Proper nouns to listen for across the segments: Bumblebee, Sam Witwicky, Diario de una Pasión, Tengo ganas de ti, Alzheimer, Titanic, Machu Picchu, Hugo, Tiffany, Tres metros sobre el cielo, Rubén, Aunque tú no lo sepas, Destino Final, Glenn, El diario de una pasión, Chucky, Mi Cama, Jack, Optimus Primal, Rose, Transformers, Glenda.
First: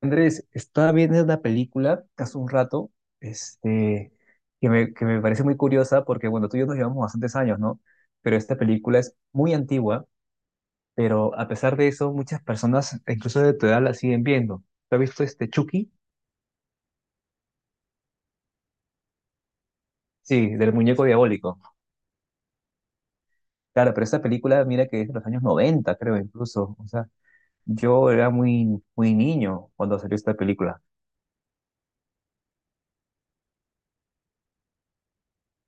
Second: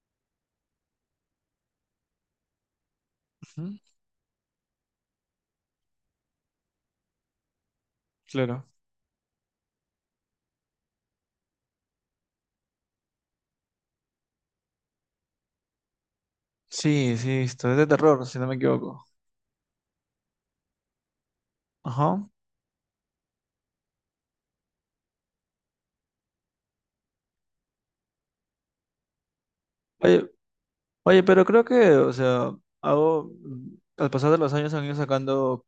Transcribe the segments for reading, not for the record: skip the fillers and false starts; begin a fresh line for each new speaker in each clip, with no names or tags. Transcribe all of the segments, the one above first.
Andrés, estaba viendo una película hace un rato,
Mm.
este, que me parece muy curiosa porque, bueno, tú y yo nos llevamos bastantes años, ¿no? Pero esta
Claro.
película es muy antigua, pero a pesar de eso, muchas personas, incluso de tu edad, la siguen viendo. ¿Tú has visto este Chucky?
Sí, sí, esto es de terror, si no me equivoco.
Sí, del muñeco diabólico.
Ajá.
Claro, pero esta película, mira que es de los años 90, creo, incluso. O sea, yo era muy, muy niño cuando salió
Oye,
esta película.
oye, pero creo que, o sea, hago, al pasar de los años han ido sacando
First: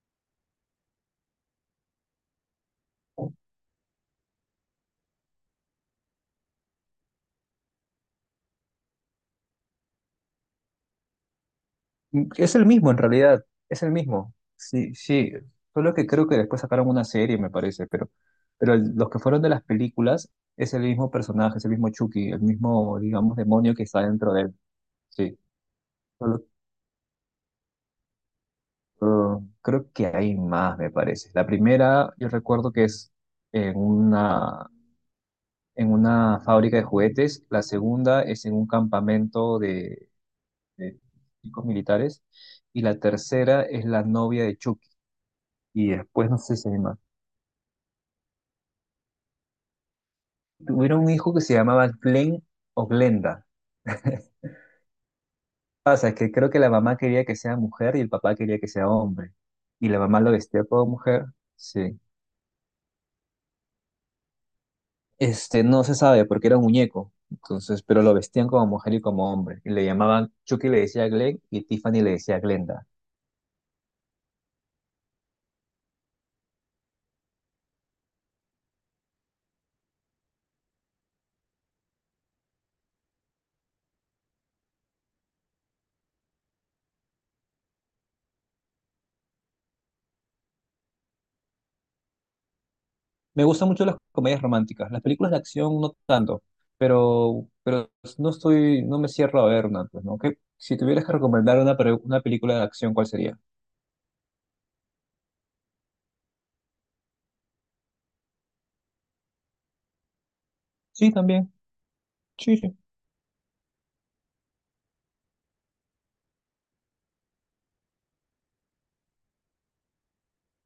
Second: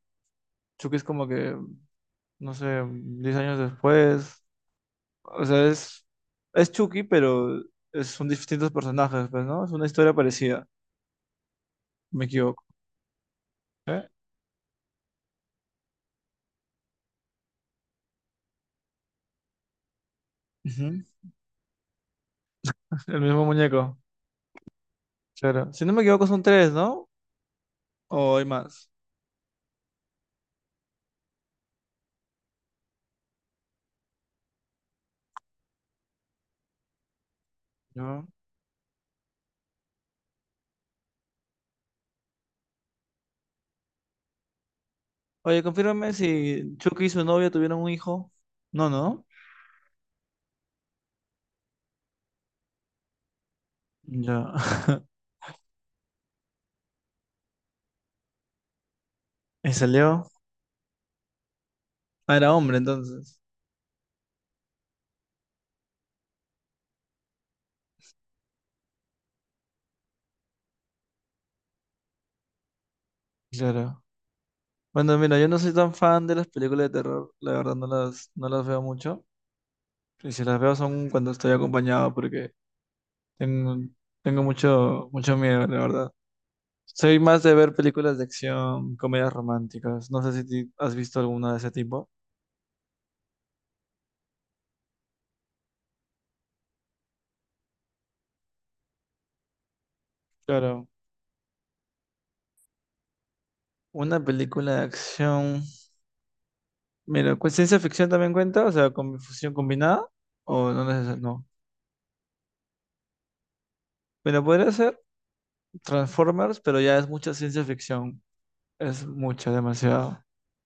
Chucky es como que, no sé, 10 años después. O sea, es Chucky, pero son distintos personajes, pues, ¿no? Es una historia parecida, si no me
Es
equivoco.
el mismo en realidad, es el
¿Eh?
mismo. Sí, sí. Solo que creo que después sacaron una serie, me parece, pero los que fueron de las películas es el
Ujú.
mismo personaje, es el mismo Chucky, el mismo,
El
digamos,
mismo
demonio que
muñeco,
está dentro de él. Sí.
claro. Si no me equivoco son
Solo,
tres, ¿no? ¿O hay más?
Creo que hay más, me parece. La primera, yo recuerdo que es en una, en una fábrica de juguetes, la segunda
No.
es en un campamento de chicos militares y la tercera es la novia de Chucky.
Oye,
Y
confírmame
después no sé si
si
hay más.
Chucky y su novia tuvieron un hijo. No, no.
Tuvieron un hijo que se llamaba Glenn o Glenda.
Ya.
Pasa que creo que la mamá quería que sea mujer y el papá quería que sea hombre.
¿Y
Y la mamá
salió?
lo vestía como mujer, sí.
Ah, era hombre entonces.
No se sabe porque era un muñeco. Entonces, pero lo vestían como mujer y como hombre. Y le llamaban, Chucky le decía Glenn y Tiffany le decía Glenda.
Claro. Bueno, mira, yo no soy tan fan de las películas de terror, la verdad no las veo mucho. Y si las veo son cuando estoy acompañado porque tengo, tengo mucho, mucho miedo, la verdad. Soy más de ver películas de acción, comedias románticas. No sé si has visto alguna de ese tipo.
Me gustan mucho las comedias románticas. Las películas de acción no tanto, pero no me cierro a ver una, pues, ¿no? Si
Claro.
tuvieras que recomendar una, una película de acción, ¿cuál sería?
Una película de acción. Mira, ¿ciencia ficción también cuenta? O sea, con fusión combinada. O
Sí,
no.
también. Sí, sí.
Pero podría ser. Transformers, pero ya es mucha ciencia ficción. Es mucha, demasiado.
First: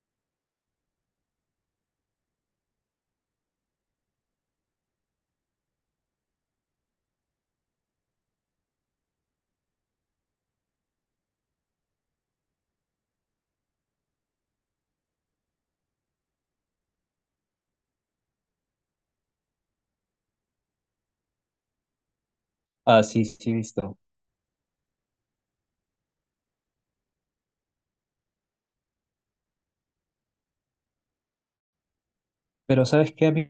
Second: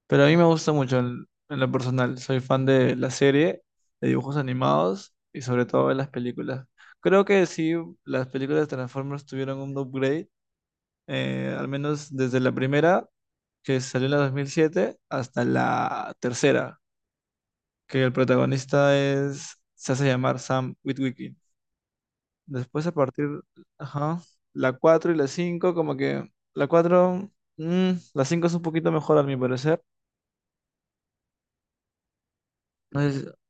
Pero a mí me gusta mucho en lo personal. Soy fan de la serie, de dibujos animados y sobre todo de las películas. Creo que sí, las películas de Transformers tuvieron un upgrade, al menos desde la primera, que salió en la 2007, hasta la tercera, que el protagonista es, se hace llamar Sam Witwicky. Después a
Ah, sí,
partir,
sí, he visto.
ajá, la 4 y la 5 como que la 4 la 5 es un poquito mejor a mi parecer.
Pero
No sé
¿sabes
si-
qué?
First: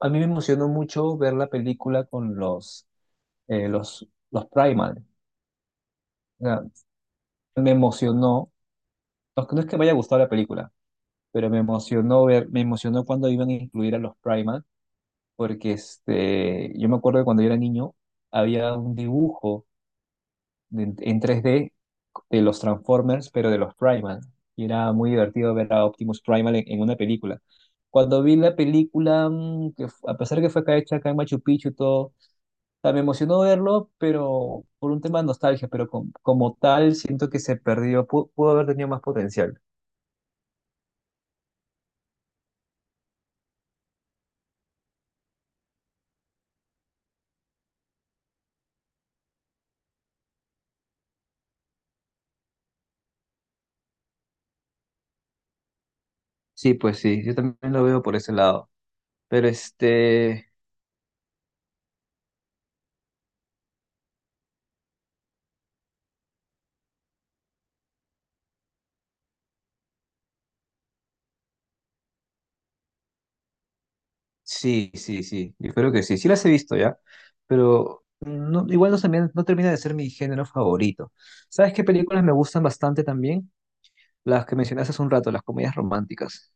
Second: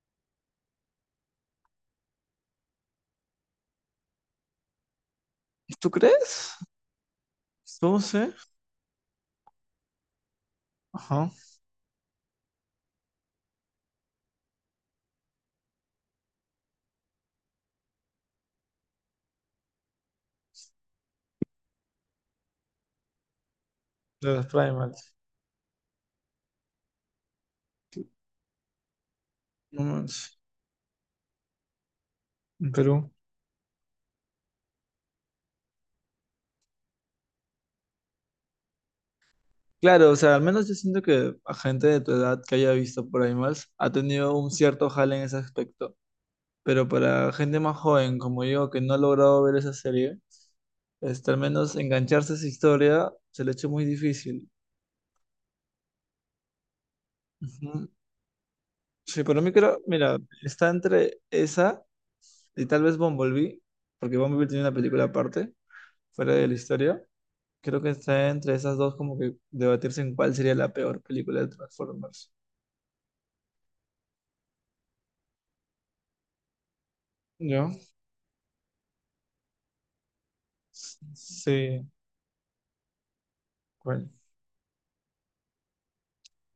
A mí me emocionó mucho ver la película con los Primal.
¿Tú
O
crees?
sea, me
No sé.
emocionó. No, no es que me haya gustado la película,
Ajá,
pero me emocionó ver, me emocionó cuando iban a incluir a los Primal, porque yo me acuerdo que cuando yo era niño había un dibujo en tres d de los Transformers, pero de los Primal.
de los
Y era muy
primals.
divertido ver a Optimus Primal en una película. Cuando vi la película,
No
que a
manches,
pesar que fue acá hecha acá en Machu Picchu y todo, o
en
sea, me
Perú.
emocionó verlo, pero por un tema de nostalgia, pero como tal siento que se perdió, pudo haber tenido más potencial.
Claro, o sea, al menos yo siento que a gente de tu edad que haya visto primals ha tenido un cierto jale en ese aspecto. Pero para gente más joven como yo que no ha logrado ver esa serie, este, al menos engancharse a esa historia se le ha hecho muy difícil.
Sí, pues sí, yo también lo
Ujú.
veo por ese lado.
Sí, pero
Pero
mí creo, mira,
este,
está entre esa y tal vez Bumblebee, porque Bumblebee tiene una película aparte, fuera de la historia. Creo que está entre esas dos como que debatirse en cuál sería la peor película de Transformers.
sí, sí, sí, yo creo que sí, sí las he visto ya,
¿Yo?
pero no, igual no, no termina de ser mi género favorito. ¿Sabes qué
Sí,
películas me gustan bastante también?
bueno.
Las que mencionaste hace un rato, las comedias románticas.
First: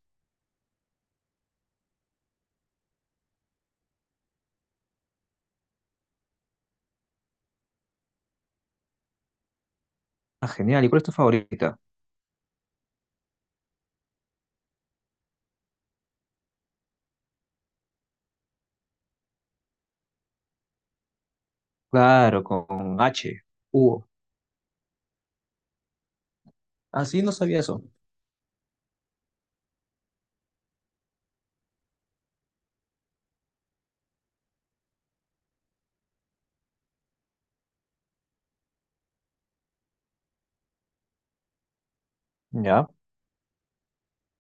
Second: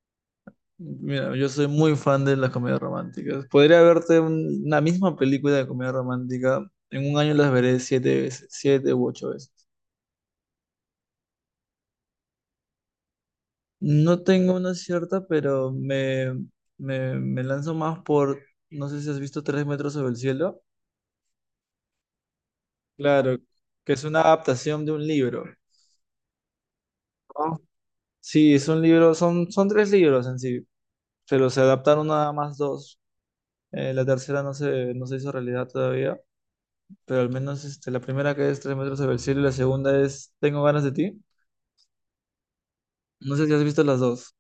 Mira, yo soy muy fan de las comedias románticas. Podría verte una misma película de comedia romántica, en un año las veré siete veces, siete u ocho veces.
Ah, genial, ¿y cuál es tu favorita?
No tengo una cierta, pero me lanzo más por, no sé si has visto Tres metros sobre el cielo.
Claro, con
Claro,
H,
que es
Hugo.
una adaptación de un libro,
Ah, sí, no
¿no?
sabía eso.
Sí, es un libro, son tres libros en sí, pero se adaptaron nada más dos. La tercera no se hizo realidad todavía, pero al menos este, la primera que es Tres metros sobre el cielo y la segunda es Tengo ganas de ti.
Ya.
No sé si has visto las dos.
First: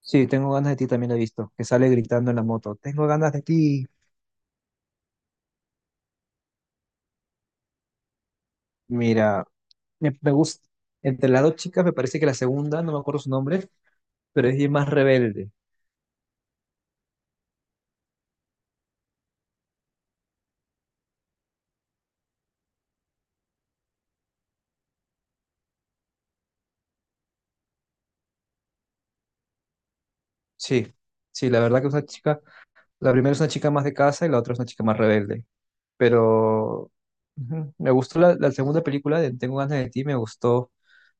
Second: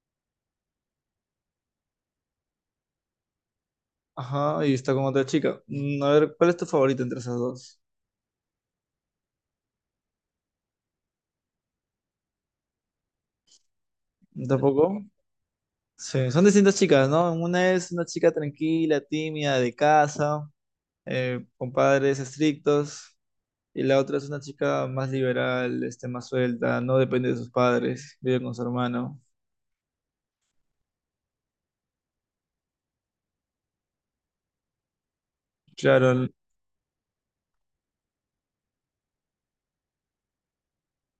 Sí, tengo ganas de ti también la he visto, que sale gritando en la moto. Tengo ganas de ti.
Ajá, y está con otra chica. Mm, a ver, ¿cuál es tu favorita entre esas dos?
Mira, me gusta. Entre las dos chicas me parece que la segunda, no me acuerdo su nombre, pero es bien
¿Tampoco?
más rebelde.
Sí, son distintas chicas, ¿no? Una es una chica tranquila, tímida, de casa, con padres estrictos, y la otra es una chica más liberal, este, más suelta, no depende de sus padres, vive con su hermano.
Sí, sí, la primera es una chica más de casa y la otra es una chica más rebelde,
Claro, l-
pero ujú, me gustó la segunda película de Tengo ganas de ti, me gustó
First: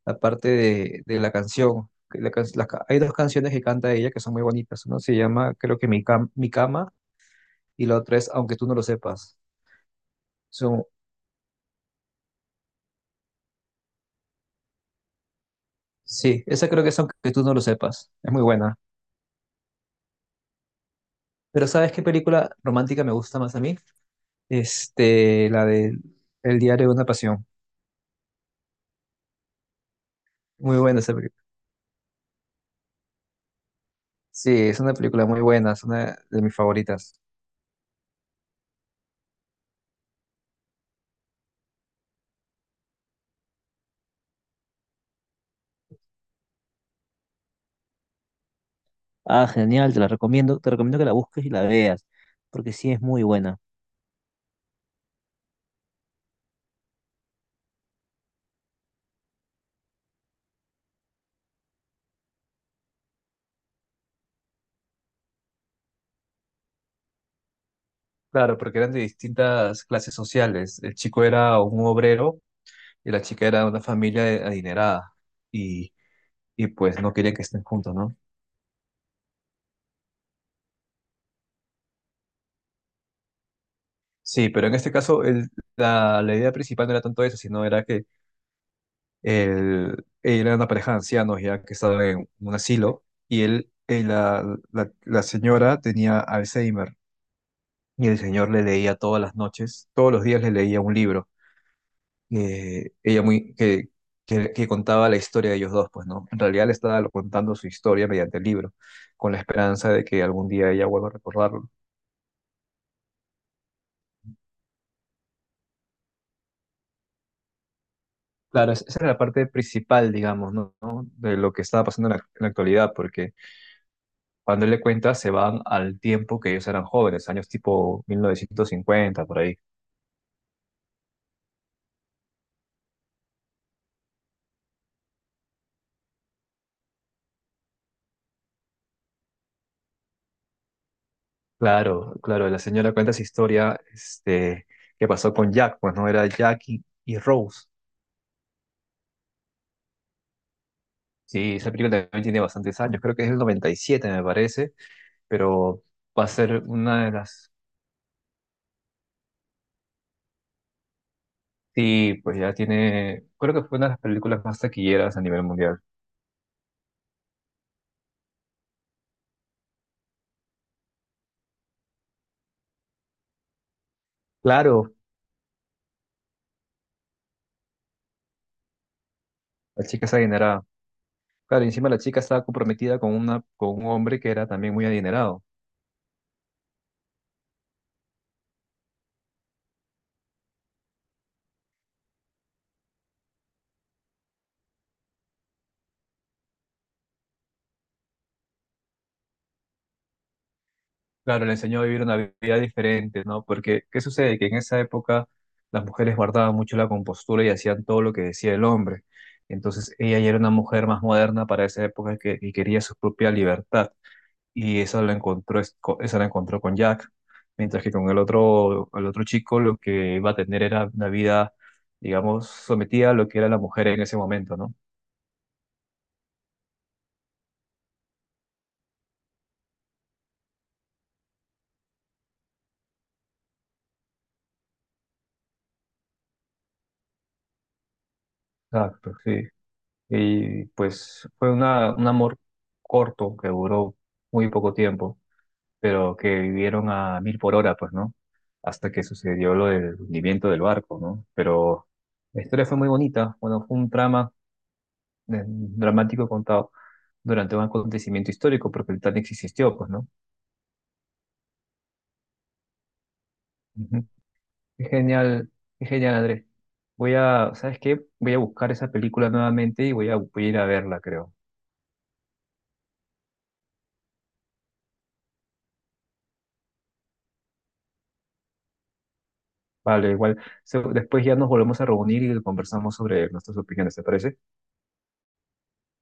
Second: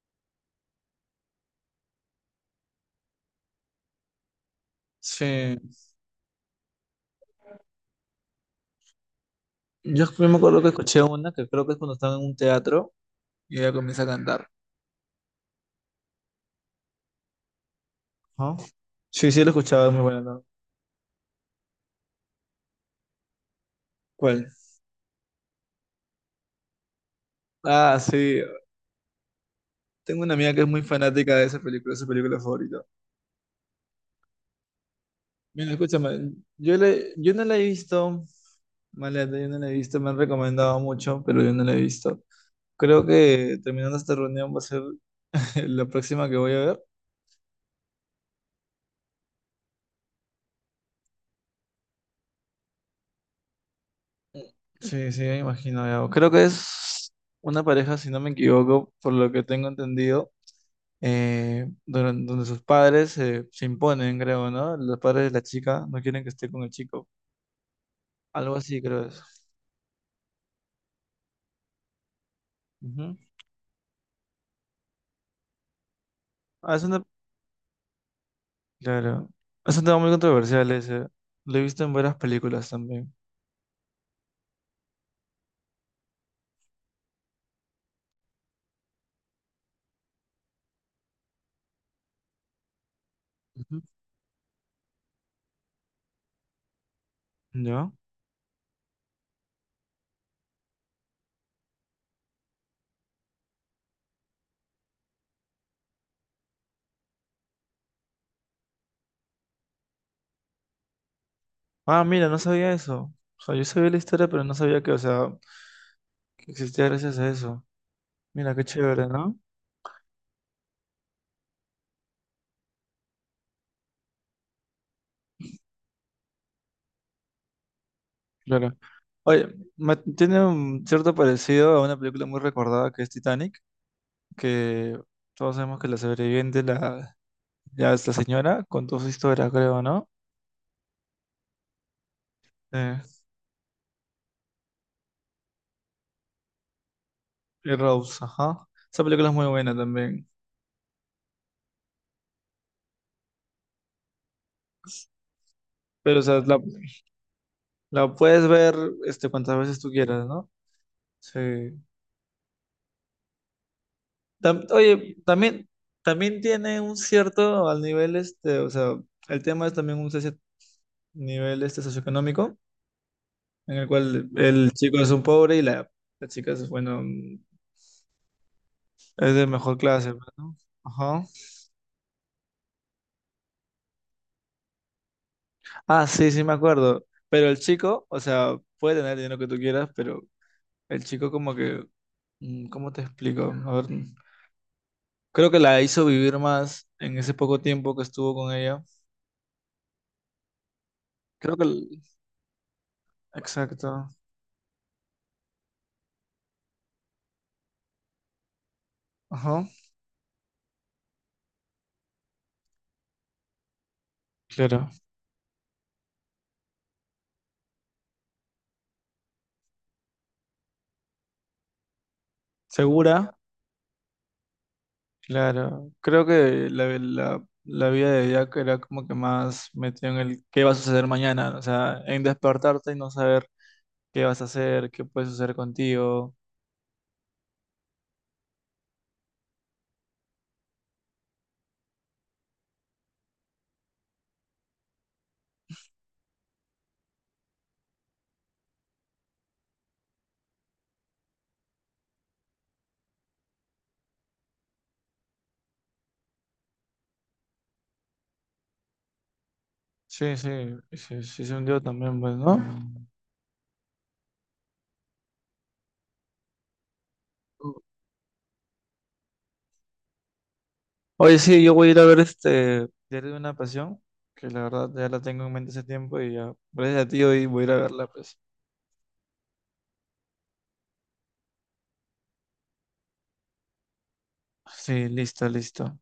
la parte de la canción. Que la can- la ca- hay dos canciones que canta ella que son muy bonitas, una se llama
sí.
creo que Mi Cama y la otra es Aunque tú no lo sepas.
Yo me acuerdo que
Son,
escuché una que creo que es cuando estaba en un teatro y ella comienza a cantar,
sí, esa creo que es Aunque tú no lo sepas, es muy
¿no?
buena.
Sí, sí, lo escuchaba, es muy buena, ¿no?
Pero ¿sabes qué película romántica me gusta más a mí?
¿Cuál?
La de El diario de una pasión.
Ah, sí. Tengo una amiga que es
Muy
muy
buena esa.
fanática de esa película, es su película favorita.
Sí, es una película muy
Mira,
buena, es una
escúchame,
de mis favoritas.
yo no la he visto. Maleta, yo no la he visto, me han recomendado mucho, pero yo no la he visto. Creo que terminando esta reunión va a ser la próxima que voy a ver.
Ah, genial, te la recomiendo, te recomiendo que la busques y la veas, porque sí es muy buena.
Sí, sí, me imagino, ya. Creo que es una pareja, si no me equivoco, por lo que tengo entendido, sus padres se imponen, creo, ¿no? Los padres de la chica no quieren que esté con el chico. Algo
Claro, porque
así,
eran de
creo es.
distintas clases sociales. El chico era un obrero y
Ujú.
la chica era de una adinerada y, y
Ah, es
pues
una-
no querían que estén juntos, ¿no?
claro. Es un tema muy controversial ese. Lo he visto en varias películas también.
Sí, pero en este caso la idea principal no era tanto eso, sino era que él, era una pareja de ancianos ya que estaba en un asilo y él,
Ujú.
la señora tenía Alzheimer
¿Ya?
y el señor le leía todas las noches, todos los días le leía un libro, ella muy, que contaba la historia de ellos dos, pues, ¿no? En realidad le estaba contando su historia mediante el libro, con la esperanza de que algún día ella vuelva a recordarlo.
Ah, mira, no sabía eso. O sea, yo sabía la historia, pero no sabía que, o sea, que existía gracias a eso. Mira, qué
Claro, esa
chévere,
era la
¿no?
parte principal, digamos, ¿no? ¿No? De lo que estaba pasando en en la actualidad, porque cuando él le cuenta se van al tiempo que ellos eran jóvenes, años tipo
Claro.
1950, por
Oye,
ahí.
tiene un cierto parecido a una película muy recordada que es Titanic, que todos sabemos que ya es la señora, contó su historia, creo, ¿no?
Claro, claro, la señora
Eh,
cuenta esa historia, que pasó con Jack, pues, ¿no? Era Jack y Rose.
y Rose, ajá. Esa película es muy buena también.
Sí, esa película también tiene bastantes años, creo que es el 97 me parece, pero
Pero, o
va a
sea,
ser una de las...
la puedes ver este, cuantas veces tú quieras, ¿no? Sí.
Sí, pues ya tiene, creo que fue una de las películas más
Oye,
taquilleras a nivel mundial.
también tiene un cierto al nivel este, o sea, el tema es también un cierto nivel este socioeconómico, en el cual el
Claro,
chico es un pobre y la chica es, bueno, mm, es de mejor
la chica
clase,
es
pues, ¿no?
adinerada.
Ajá.
Claro, y encima la chica estaba comprometida con un hombre que era también muy adinerado.
Ah, sí, sí me acuerdo. Pero el chico, o sea, puede tener el dinero que tú quieras, pero el chico como que, mm, ¿cómo te explico? A ver, mm, creo que la hizo vivir más en ese poco tiempo que estuvo con ella.
Claro, le
Creo que,
enseñó a
el-
vivir una vida diferente, ¿no? Porque, ¿qué
exacto.
sucede? Que en esa época las mujeres guardaban mucho la compostura y hacían todo lo que decía el hombre.
Ajá.
Entonces ella ya era una mujer más moderna para esa época y quería su propia libertad. Y
Claro.
esa la encontró, esa la encontró con Jack, mientras que con el otro chico lo que iba a tener era una vida, digamos, sometida a
Segura,
lo que era la mujer en ese momento, ¿no?
claro. Creo que la vida de Jack era como que más metido en el qué va a suceder mañana, o sea, en despertarte y no saber qué vas a hacer, qué puede suceder contigo.
Exacto, sí. Y pues fue una, un amor corto que duró muy poco tiempo, pero que vivieron a mil por hora, pues, ¿no? Hasta que sucedió lo del hundimiento del barco, ¿no? Pero la historia fue muy bonita, bueno, fue un trama dramático contado durante un acontecimiento histórico, porque el Titanic sí existió, pues, ¿no?
Sí, sí, sí se hundió también, pues, ¿no? Mm.
Ujú. Qué genial, qué genial, Andrés. Voy a, ¿sabes qué? Voy a buscar esa película nuevamente y voy a, voy a ir a verla, creo.
Oye, sí, yo voy a ir a ver este Diario de una Pasión, que la verdad ya la tengo en mente hace tiempo y ya, gracias a ti hoy voy a ir a verla, pues.
Vale, igual, después ya nos volvemos a reunir y conversamos sobre nuestras opiniones, ¿te parece?
Sí, listo, listo.